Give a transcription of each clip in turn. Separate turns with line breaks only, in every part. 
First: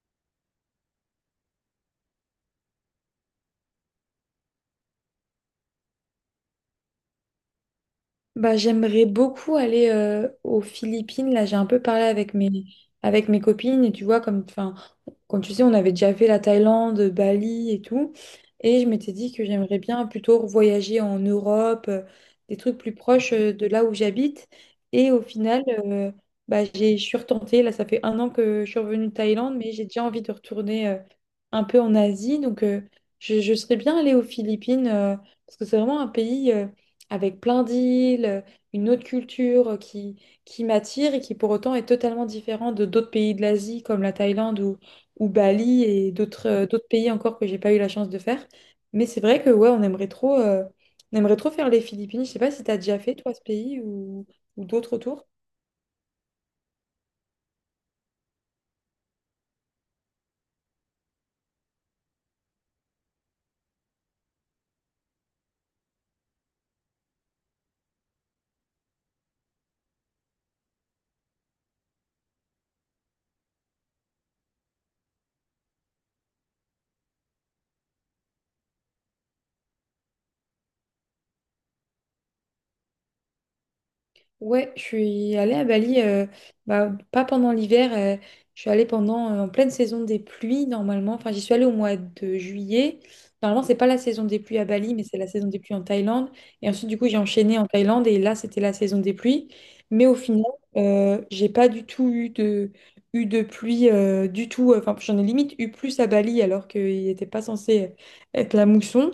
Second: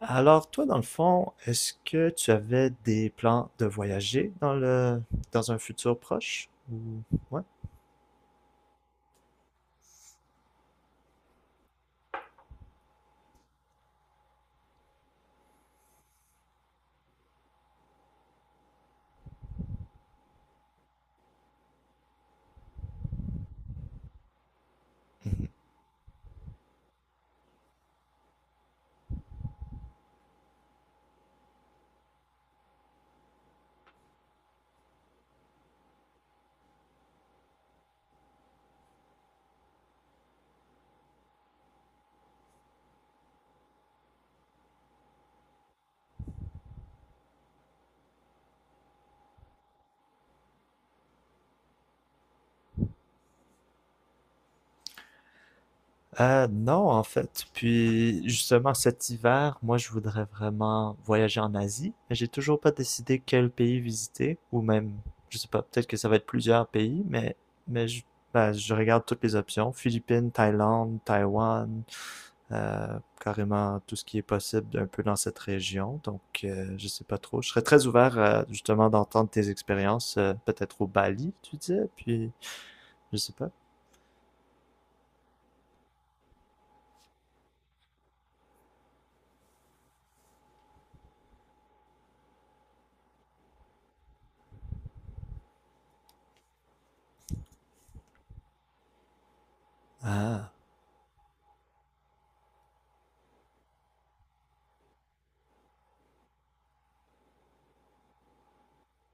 Alors, toi, dans le fond, est-ce que tu avais des plans de voyager dans un futur proche ou ouais?
Bah, j'aimerais beaucoup aller aux Philippines. Là, j'ai un peu parlé avec mes copines. Et tu vois, comme, enfin, comme tu sais, on avait déjà fait la Thaïlande, Bali et tout. Et je m'étais dit que j'aimerais bien plutôt voyager en Europe, des trucs plus proches de là où j'habite. Et au final, bah, je suis retentée. Là, ça fait 1 an que je suis revenue de Thaïlande, mais j'ai déjà envie de retourner un peu en Asie. Donc, je serais bien allée aux Philippines parce que c'est vraiment un pays, avec plein d'îles, une autre culture qui m'attire et qui pour autant est totalement différente de d'autres pays de l'Asie comme la Thaïlande ou Bali et d'autres pays encore que j'ai pas eu la chance de faire. Mais c'est vrai que ouais, on aimerait trop faire les Philippines. Je sais pas si tu as déjà fait toi ce pays ou d'autres autour.
Non, en fait. Puis justement, cet hiver, moi, je voudrais vraiment voyager en Asie, mais j'ai toujours pas décidé quel pays visiter ou même, je sais pas, peut-être que ça va être plusieurs pays, mais je, ben, je regarde toutes les options, Philippines, Thaïlande, Taïwan, carrément tout ce qui est possible un peu dans cette région. Donc, je sais pas trop. Je serais très ouvert à, justement d'entendre tes expériences, peut-être au Bali, tu disais, puis je sais pas.
Ouais, je suis allée à Bali, bah, pas pendant l'hiver, je suis allée pendant, en pleine saison des pluies normalement. Enfin, j'y suis allée au mois de juillet. Normalement, c'est pas la saison des pluies à Bali, mais c'est la saison des pluies en Thaïlande. Et ensuite, du coup, j'ai enchaîné en Thaïlande et là, c'était la saison des pluies. Mais au final,
Ah.
j'ai pas du tout eu de pluie du tout. Enfin, j'en ai limite eu plus à Bali alors qu'il n'était pas censé être la mousson.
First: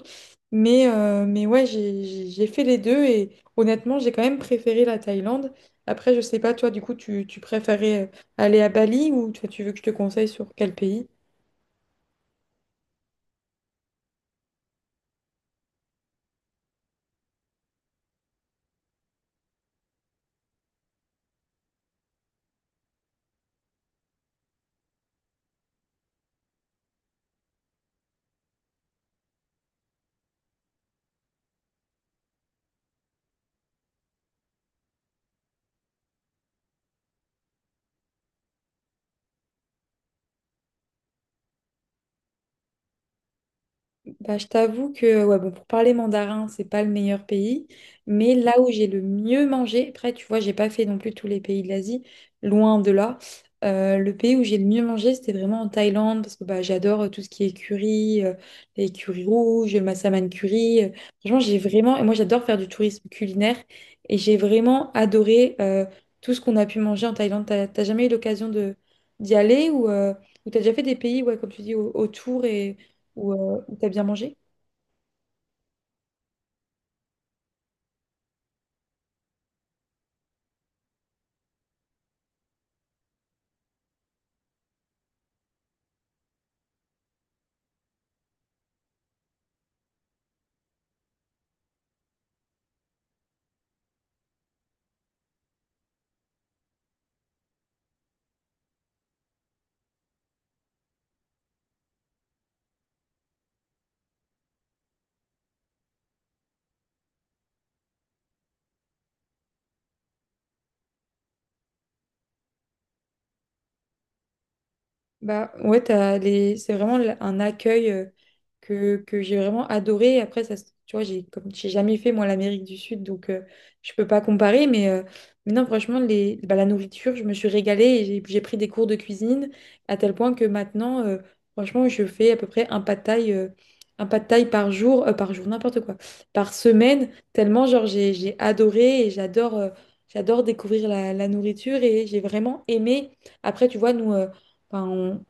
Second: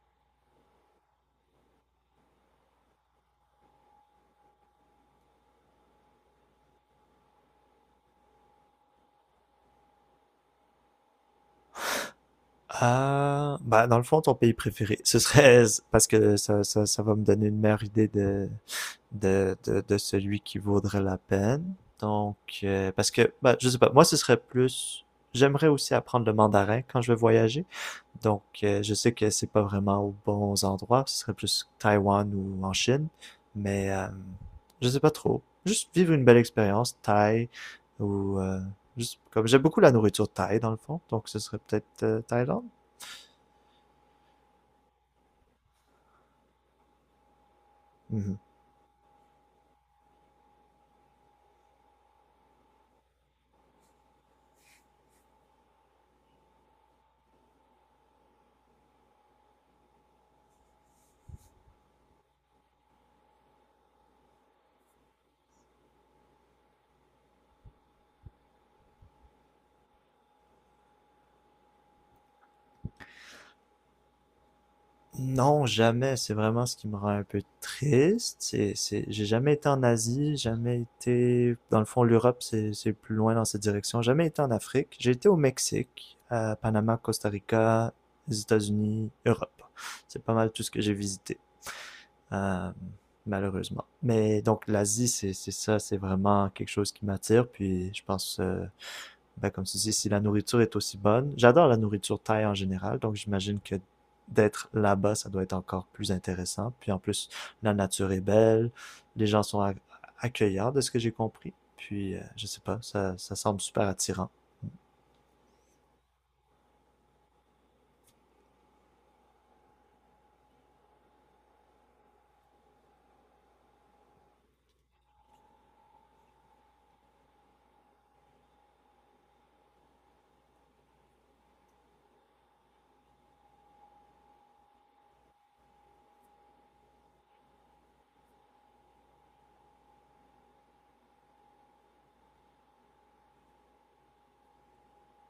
Mais ouais, j'ai fait les deux. Honnêtement, j'ai quand même préféré la Thaïlande. Après, je sais pas, toi, du coup, tu préférais aller à Bali ou toi, tu veux que je te conseille sur quel pays?
Ah, bah dans le fond, ton pays préféré, ce serait parce que ça va me donner une meilleure idée de celui qui vaudrait la peine. Donc, parce que, bah, je sais pas, moi, ce serait plus, j'aimerais aussi apprendre le mandarin quand je vais voyager. Donc, je sais que c'est pas vraiment aux bons endroits, ce serait plus Taïwan ou en Chine, mais je sais pas trop. Juste vivre une belle expérience thaï ou juste comme j'aime beaucoup la nourriture thaï dans le fond, donc ce serait peut-être Thaïlande.
Bah, je t'avoue que ouais, bon, pour parler mandarin, c'est pas le meilleur pays,
Mhm.
mais là où j'ai le mieux mangé, après, tu vois, j'ai pas fait non plus tous les pays de l'Asie, loin de là. Le pays où j'ai le mieux mangé, c'était vraiment en Thaïlande, parce que bah, j'adore tout ce qui est curry, les currys rouges, le massaman curry. Franchement, j'ai vraiment, et moi j'adore faire du tourisme culinaire, et j'ai vraiment adoré tout ce qu'on a pu manger en Thaïlande. T'as jamais eu l'occasion de d'y aller ou t'as déjà fait des pays, ouais, comme tu dis, autour et où tu as bien mangé?
Non, jamais. C'est vraiment ce qui me rend un peu triste. J'ai jamais été en Asie, jamais été, dans le fond, l'Europe, c'est plus loin dans cette direction. Jamais été en Afrique. J'ai été au Mexique, à Panama, Costa Rica, les États-Unis, Europe. C'est pas mal tout ce que j'ai visité, euh, malheureusement. Mais donc l'Asie, c'est vraiment quelque chose qui m'attire. Puis je pense, ben, comme tu dis, si la nourriture est aussi bonne. J'adore la nourriture thaï en général, donc j'imagine que d'être là-bas, ça doit être encore plus intéressant. Puis en plus, la nature est belle, les gens sont accueillants, de ce que j'ai compris. Puis, je sais pas, ça semble super attirant.
Bah ouais, t'as les... c'est vraiment un accueil que j'ai vraiment adoré. Après, ça, tu vois, j'ai comme j'ai jamais fait moi l'Amérique du Sud, donc je peux pas comparer. Mais non, franchement, les... bah, la nourriture, je me suis régalée et j'ai pris des cours de cuisine à tel point que maintenant, franchement, je fais à peu près un pad thaï par jour, n'importe quoi, par semaine, tellement genre j'ai adoré et j'adore découvrir la nourriture et j'ai vraiment aimé. Après, tu vois, nous. Enfin,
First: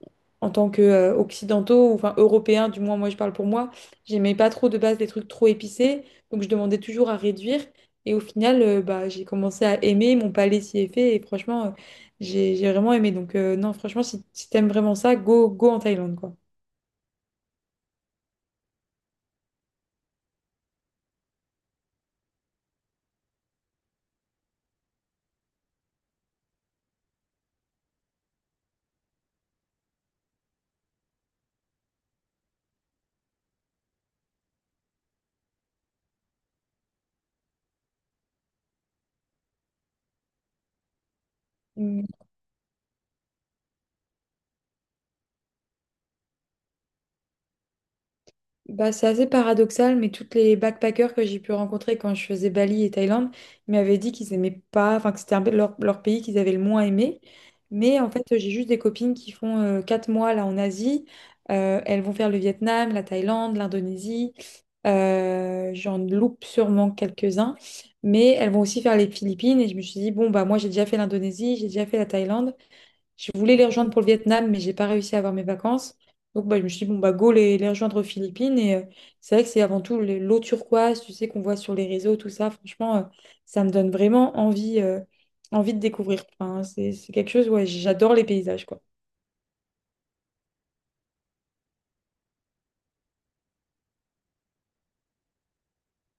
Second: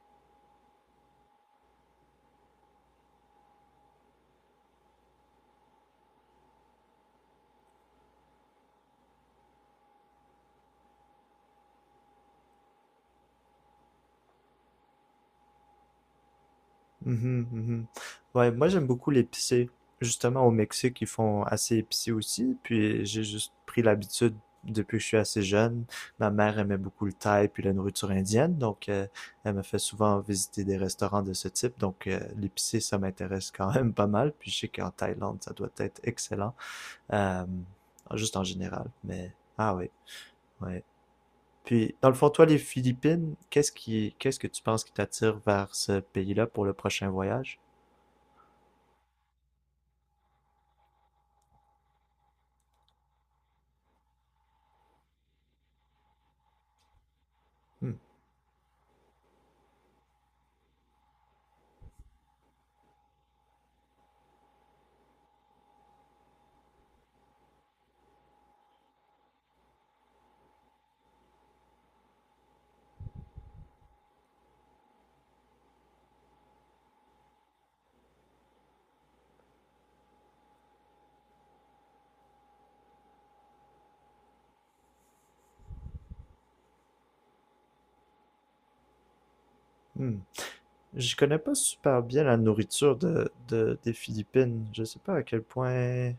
en tant que occidentaux, ou, enfin européens, du moins moi je parle pour moi, j'aimais pas trop de base des trucs trop épicés, donc je demandais toujours à réduire. Et au final, bah, j'ai commencé à aimer, mon palais s'y est fait, et franchement, j'ai vraiment aimé. Donc non, franchement, si t'aimes vraiment ça, go, go en Thaïlande, quoi.
Mhm, mhm. Ouais, moi j'aime beaucoup l'épicé. Justement, au Mexique, ils font assez épicé aussi. Puis j'ai juste pris l'habitude depuis que je suis assez jeune. Ma mère aimait beaucoup le thaï puis la nourriture indienne. Donc elle me fait souvent visiter des restaurants de ce type. Donc l'épicé, ça m'intéresse quand même pas mal. Puis je sais qu'en Thaïlande, ça doit être excellent. Euh, juste en général. Mais ah oui, ouais. Puis
Mm.
dans le fond, toi, les Philippines, qu'est-ce que tu penses qui t'attire vers ce pays-là pour le prochain voyage?
Bah, c'est assez paradoxal, mais toutes les backpackers que j'ai pu rencontrer quand je faisais Bali et Thaïlande, ils m'avaient dit qu'ils aimaient pas, enfin que c'était un peu leur pays qu'ils avaient le moins aimé. Mais en fait, j'ai juste des copines qui font 4 mois là en Asie. Elles vont faire le Vietnam, la Thaïlande, l'Indonésie. J'en loupe sûrement quelques-uns. Mais elles vont aussi faire les Philippines. Et je me suis dit, bon, bah moi j'ai déjà fait l'Indonésie, j'ai déjà fait la Thaïlande. Je voulais les rejoindre pour le Vietnam, mais j'ai pas réussi à avoir mes vacances. Donc bah, je me suis dit, bon, bah, go les rejoindre aux Philippines. Et c'est vrai que c'est avant tout l'eau turquoise, tu sais, qu'on voit sur les réseaux, tout ça. Franchement, ça me donne vraiment envie, envie de découvrir. Enfin, c'est quelque chose, ouais, j'adore les paysages, quoi.
Hmm. Je connais pas super bien la nourriture des Philippines. Je sais pas à quel point.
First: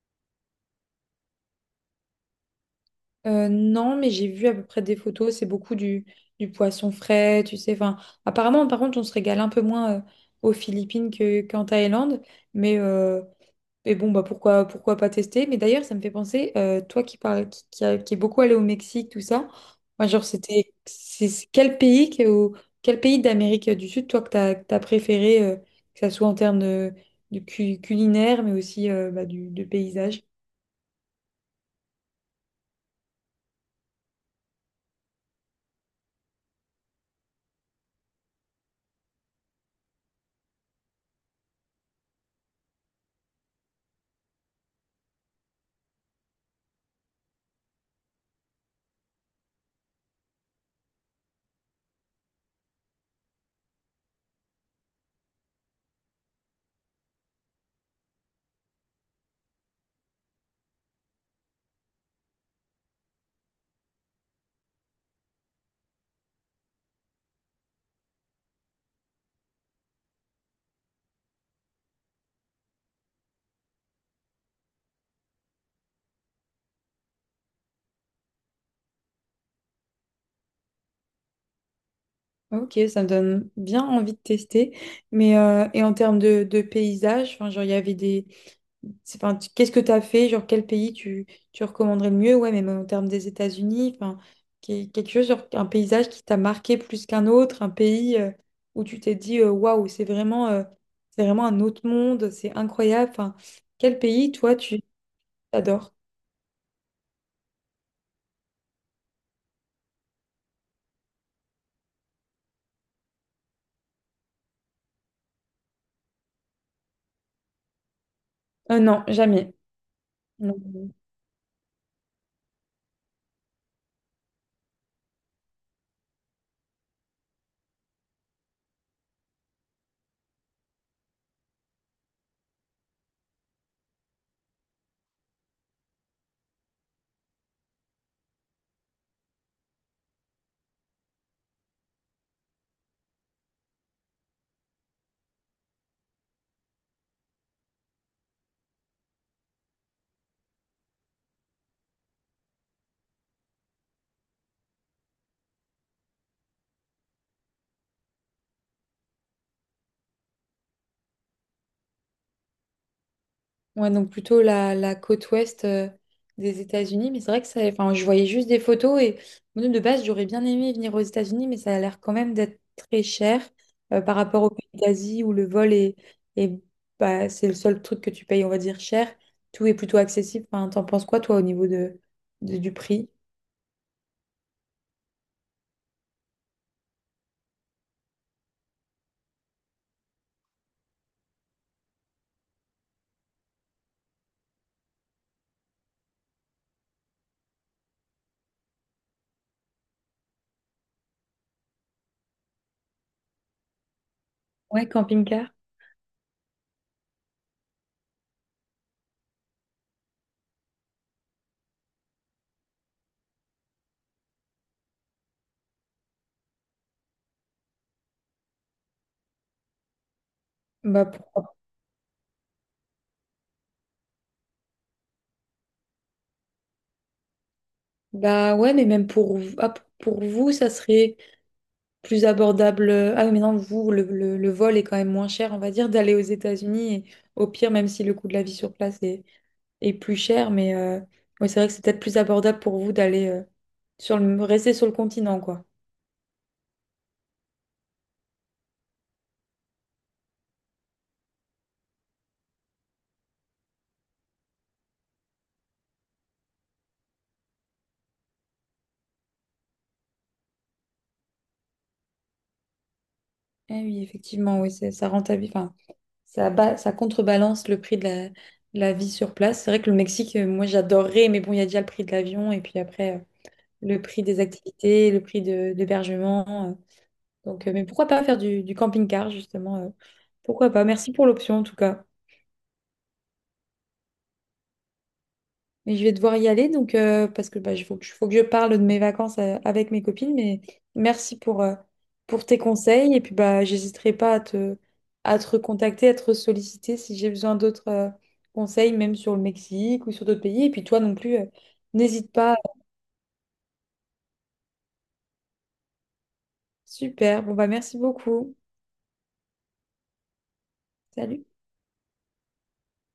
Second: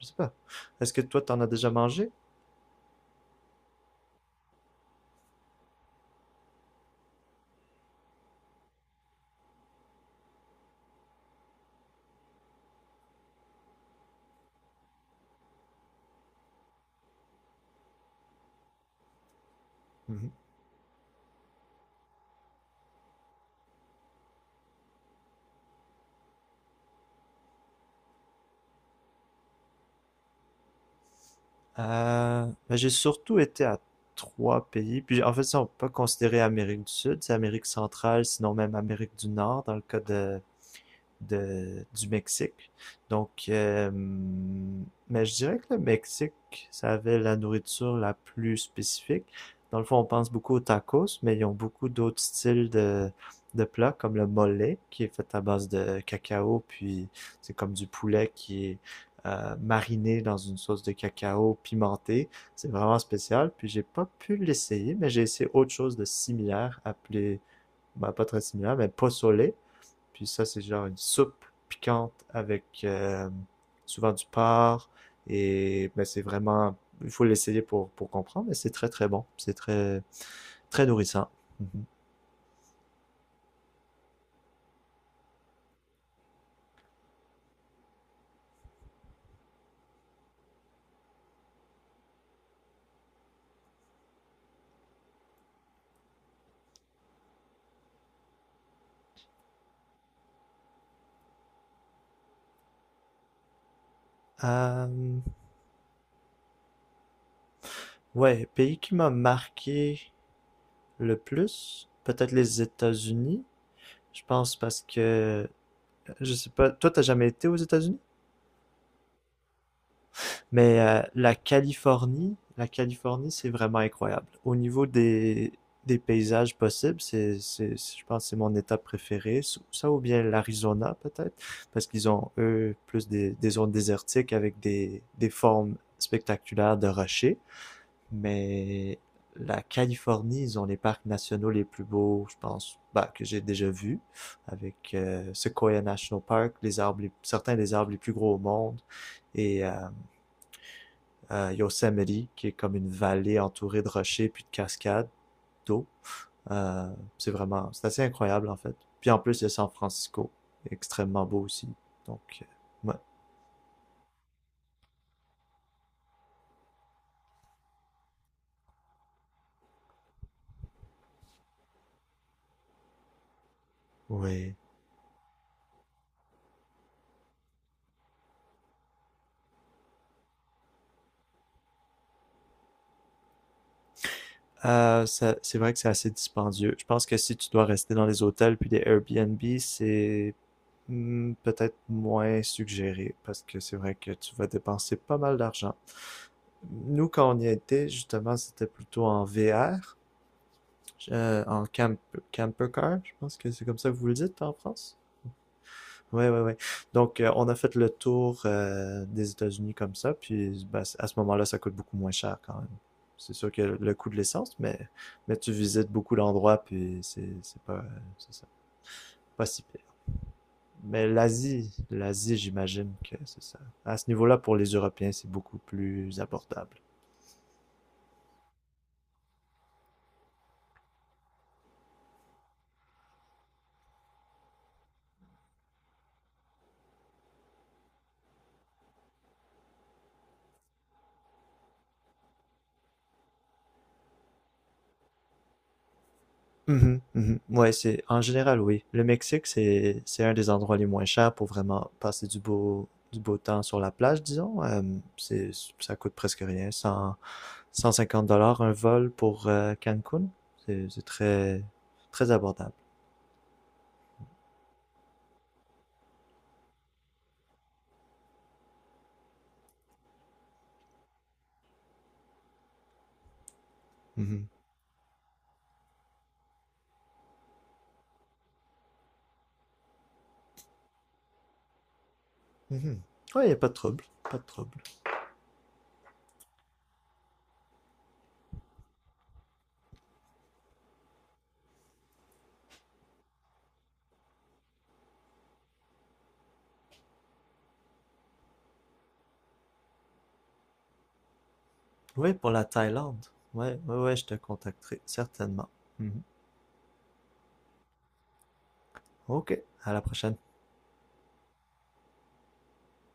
Je sais pas. Est-ce que toi, t'en as déjà mangé?
Non, mais j'ai vu à peu près des photos, c'est beaucoup du poisson frais, tu sais. Enfin, apparemment, par contre, on se régale un peu moins aux Philippines qu'en Thaïlande. Mais euh, Mais bon, bah pourquoi pas tester? Mais d'ailleurs, ça me fait penser, toi qui parles, qui est beaucoup allé au Mexique, tout ça, moi, genre,
Mhm.
c'était, c'est quel pays, ou quel pays d'Amérique du Sud, toi, que t'as préféré, que ça soit en termes de, culinaire, mais aussi bah, de paysage?
Ben, j'ai surtout été à 3 pays. Puis en fait, ça, on peut pas considérer Amérique du Sud, c'est Amérique centrale, sinon même Amérique du Nord, dans le cas de, du Mexique. Donc, mais je dirais que le Mexique, ça avait la nourriture la plus spécifique. Dans le fond, on pense beaucoup aux tacos, mais ils ont beaucoup d'autres styles de plats, comme le mole, qui est fait à base de cacao, puis c'est comme du poulet qui est mariné dans une sauce de cacao pimentée. C'est vraiment spécial, puis j'ai pas pu l'essayer, mais j'ai essayé autre chose de similaire, appelé, bah, pas très similaire, mais pozole, puis ça, c'est genre une soupe piquante avec souvent du porc. Et ben, c'est vraiment, il faut l'essayer pour comprendre, mais c'est très très bon. C'est très très nourrissant. Mhm.
Ok, ça me donne bien envie de tester. Mais, et en termes de paysage, enfin, genre, il y avait des, c'est, enfin, qu'est-ce que tu as fait? Genre, quel pays tu recommanderais le mieux? Ouais, même en termes des États-Unis, enfin, quelque chose, genre, un paysage qui t'a marqué plus qu'un autre, un pays où tu t'es dit, waouh, c'est vraiment un autre monde, c'est incroyable. Enfin, quel pays, toi, tu
Euh,
adores?
ouais, pays qui m'a marqué le plus, peut-être les États-Unis. Je pense parce que, je sais pas, toi, t'as jamais été aux États-Unis?
Non, jamais. Non.
Mais la Californie, c'est vraiment incroyable. Au niveau des paysages possibles, je pense que c'est mon état préféré. Ça ou bien l'Arizona, peut-être, parce qu'ils ont, eux, plus des zones désertiques avec des formes spectaculaires de rochers. Mais la Californie, ils ont les parcs nationaux les plus beaux, je pense, bah, que j'ai déjà vus, avec Sequoia National Park, les arbres, certains des arbres les plus gros au monde. Et euh, Yosemite, qui est comme une vallée entourée de rochers puis de cascades d'eau. C'est vraiment, c'est assez incroyable en fait. Puis en plus, il y a San Francisco, extrêmement beau aussi. Donc, ouais.
Ouais, donc plutôt la côte ouest des États-Unis. Mais c'est vrai que ça, enfin, je voyais juste des photos et moi, de base, j'aurais bien aimé venir aux États-Unis, mais ça a l'air quand même d'être très cher par rapport aux
Oui.
pays d'Asie où le vol est bah, c'est le seul truc que tu payes, on va dire, cher. Tout est plutôt accessible. Enfin, t'en penses quoi, toi, au niveau du prix?
C'est vrai que c'est assez dispendieux. Je pense que si tu dois rester dans les hôtels puis des Airbnb, c'est hmm, peut-être moins suggéré parce que c'est vrai que tu vas dépenser pas mal d'argent. Nous, quand on y était, justement, c'était plutôt en VR. En camper car, je pense que c'est comme ça que vous le dites en
Ouais,
France.
camping-car.
Ouais, ouais, ouais. Donc, on a fait le tour des États-Unis comme ça, puis ben, à ce moment-là, ça coûte beaucoup moins cher quand même. C'est sûr que le coût de l'essence, mais tu visites beaucoup d'endroits, puis c'est pas, c'est ça, pas si pire.
Bah,
Mais l'Asie, j'imagine que c'est ça. À ce niveau-là, pour les Européens, c'est beaucoup plus abordable.
bah ouais, mais même pour vous, ça serait plus abordable. Ah oui, mais non, vous, le vol est quand même moins cher, on va dire, d'aller aux États-Unis. Et au pire, même si le coût de la vie sur place est plus cher, mais ouais, c'est vrai que c'est peut-être plus abordable pour vous d'aller rester sur le continent, quoi.
Mhm, mhm. Ouais, c'est en général, oui. Le Mexique, c'est un des endroits les moins chers pour vraiment passer du beau temps sur la plage, disons. C'est ça coûte presque rien, 100 150 dollars un vol pour Cancun. C'est très très abordable.
Eh oui, effectivement, oui, ça rentabilise, enfin, ça contrebalance le prix de la vie sur place. C'est vrai que le Mexique, moi, j'adorerais, mais bon, il y a déjà le prix de l'avion et puis après, le prix des
Mhm,
activités, le prix de l'hébergement. Donc, mais pourquoi pas faire du camping-car, justement, pourquoi pas? Merci pour l'option, en tout cas.
mhm. Ouais, y a pas de trouble, pas de trouble.
Mais je vais devoir y aller, donc, parce que bah, il faut que je parle de mes vacances avec mes copines, mais merci pour tes conseils, et puis bah, j'hésiterai pas à te, à te recontacter, à te solliciter si j'ai besoin d'autres conseils, même sur le Mexique ou sur d'autres pays, et puis toi non plus, n'hésite
Oui, pour
pas.
la Thaïlande. Ouais, ouais, ouais, je te contacterai certainement. Mhm.
Super, bon bah merci beaucoup.
Ok, à la prochaine.
Salut.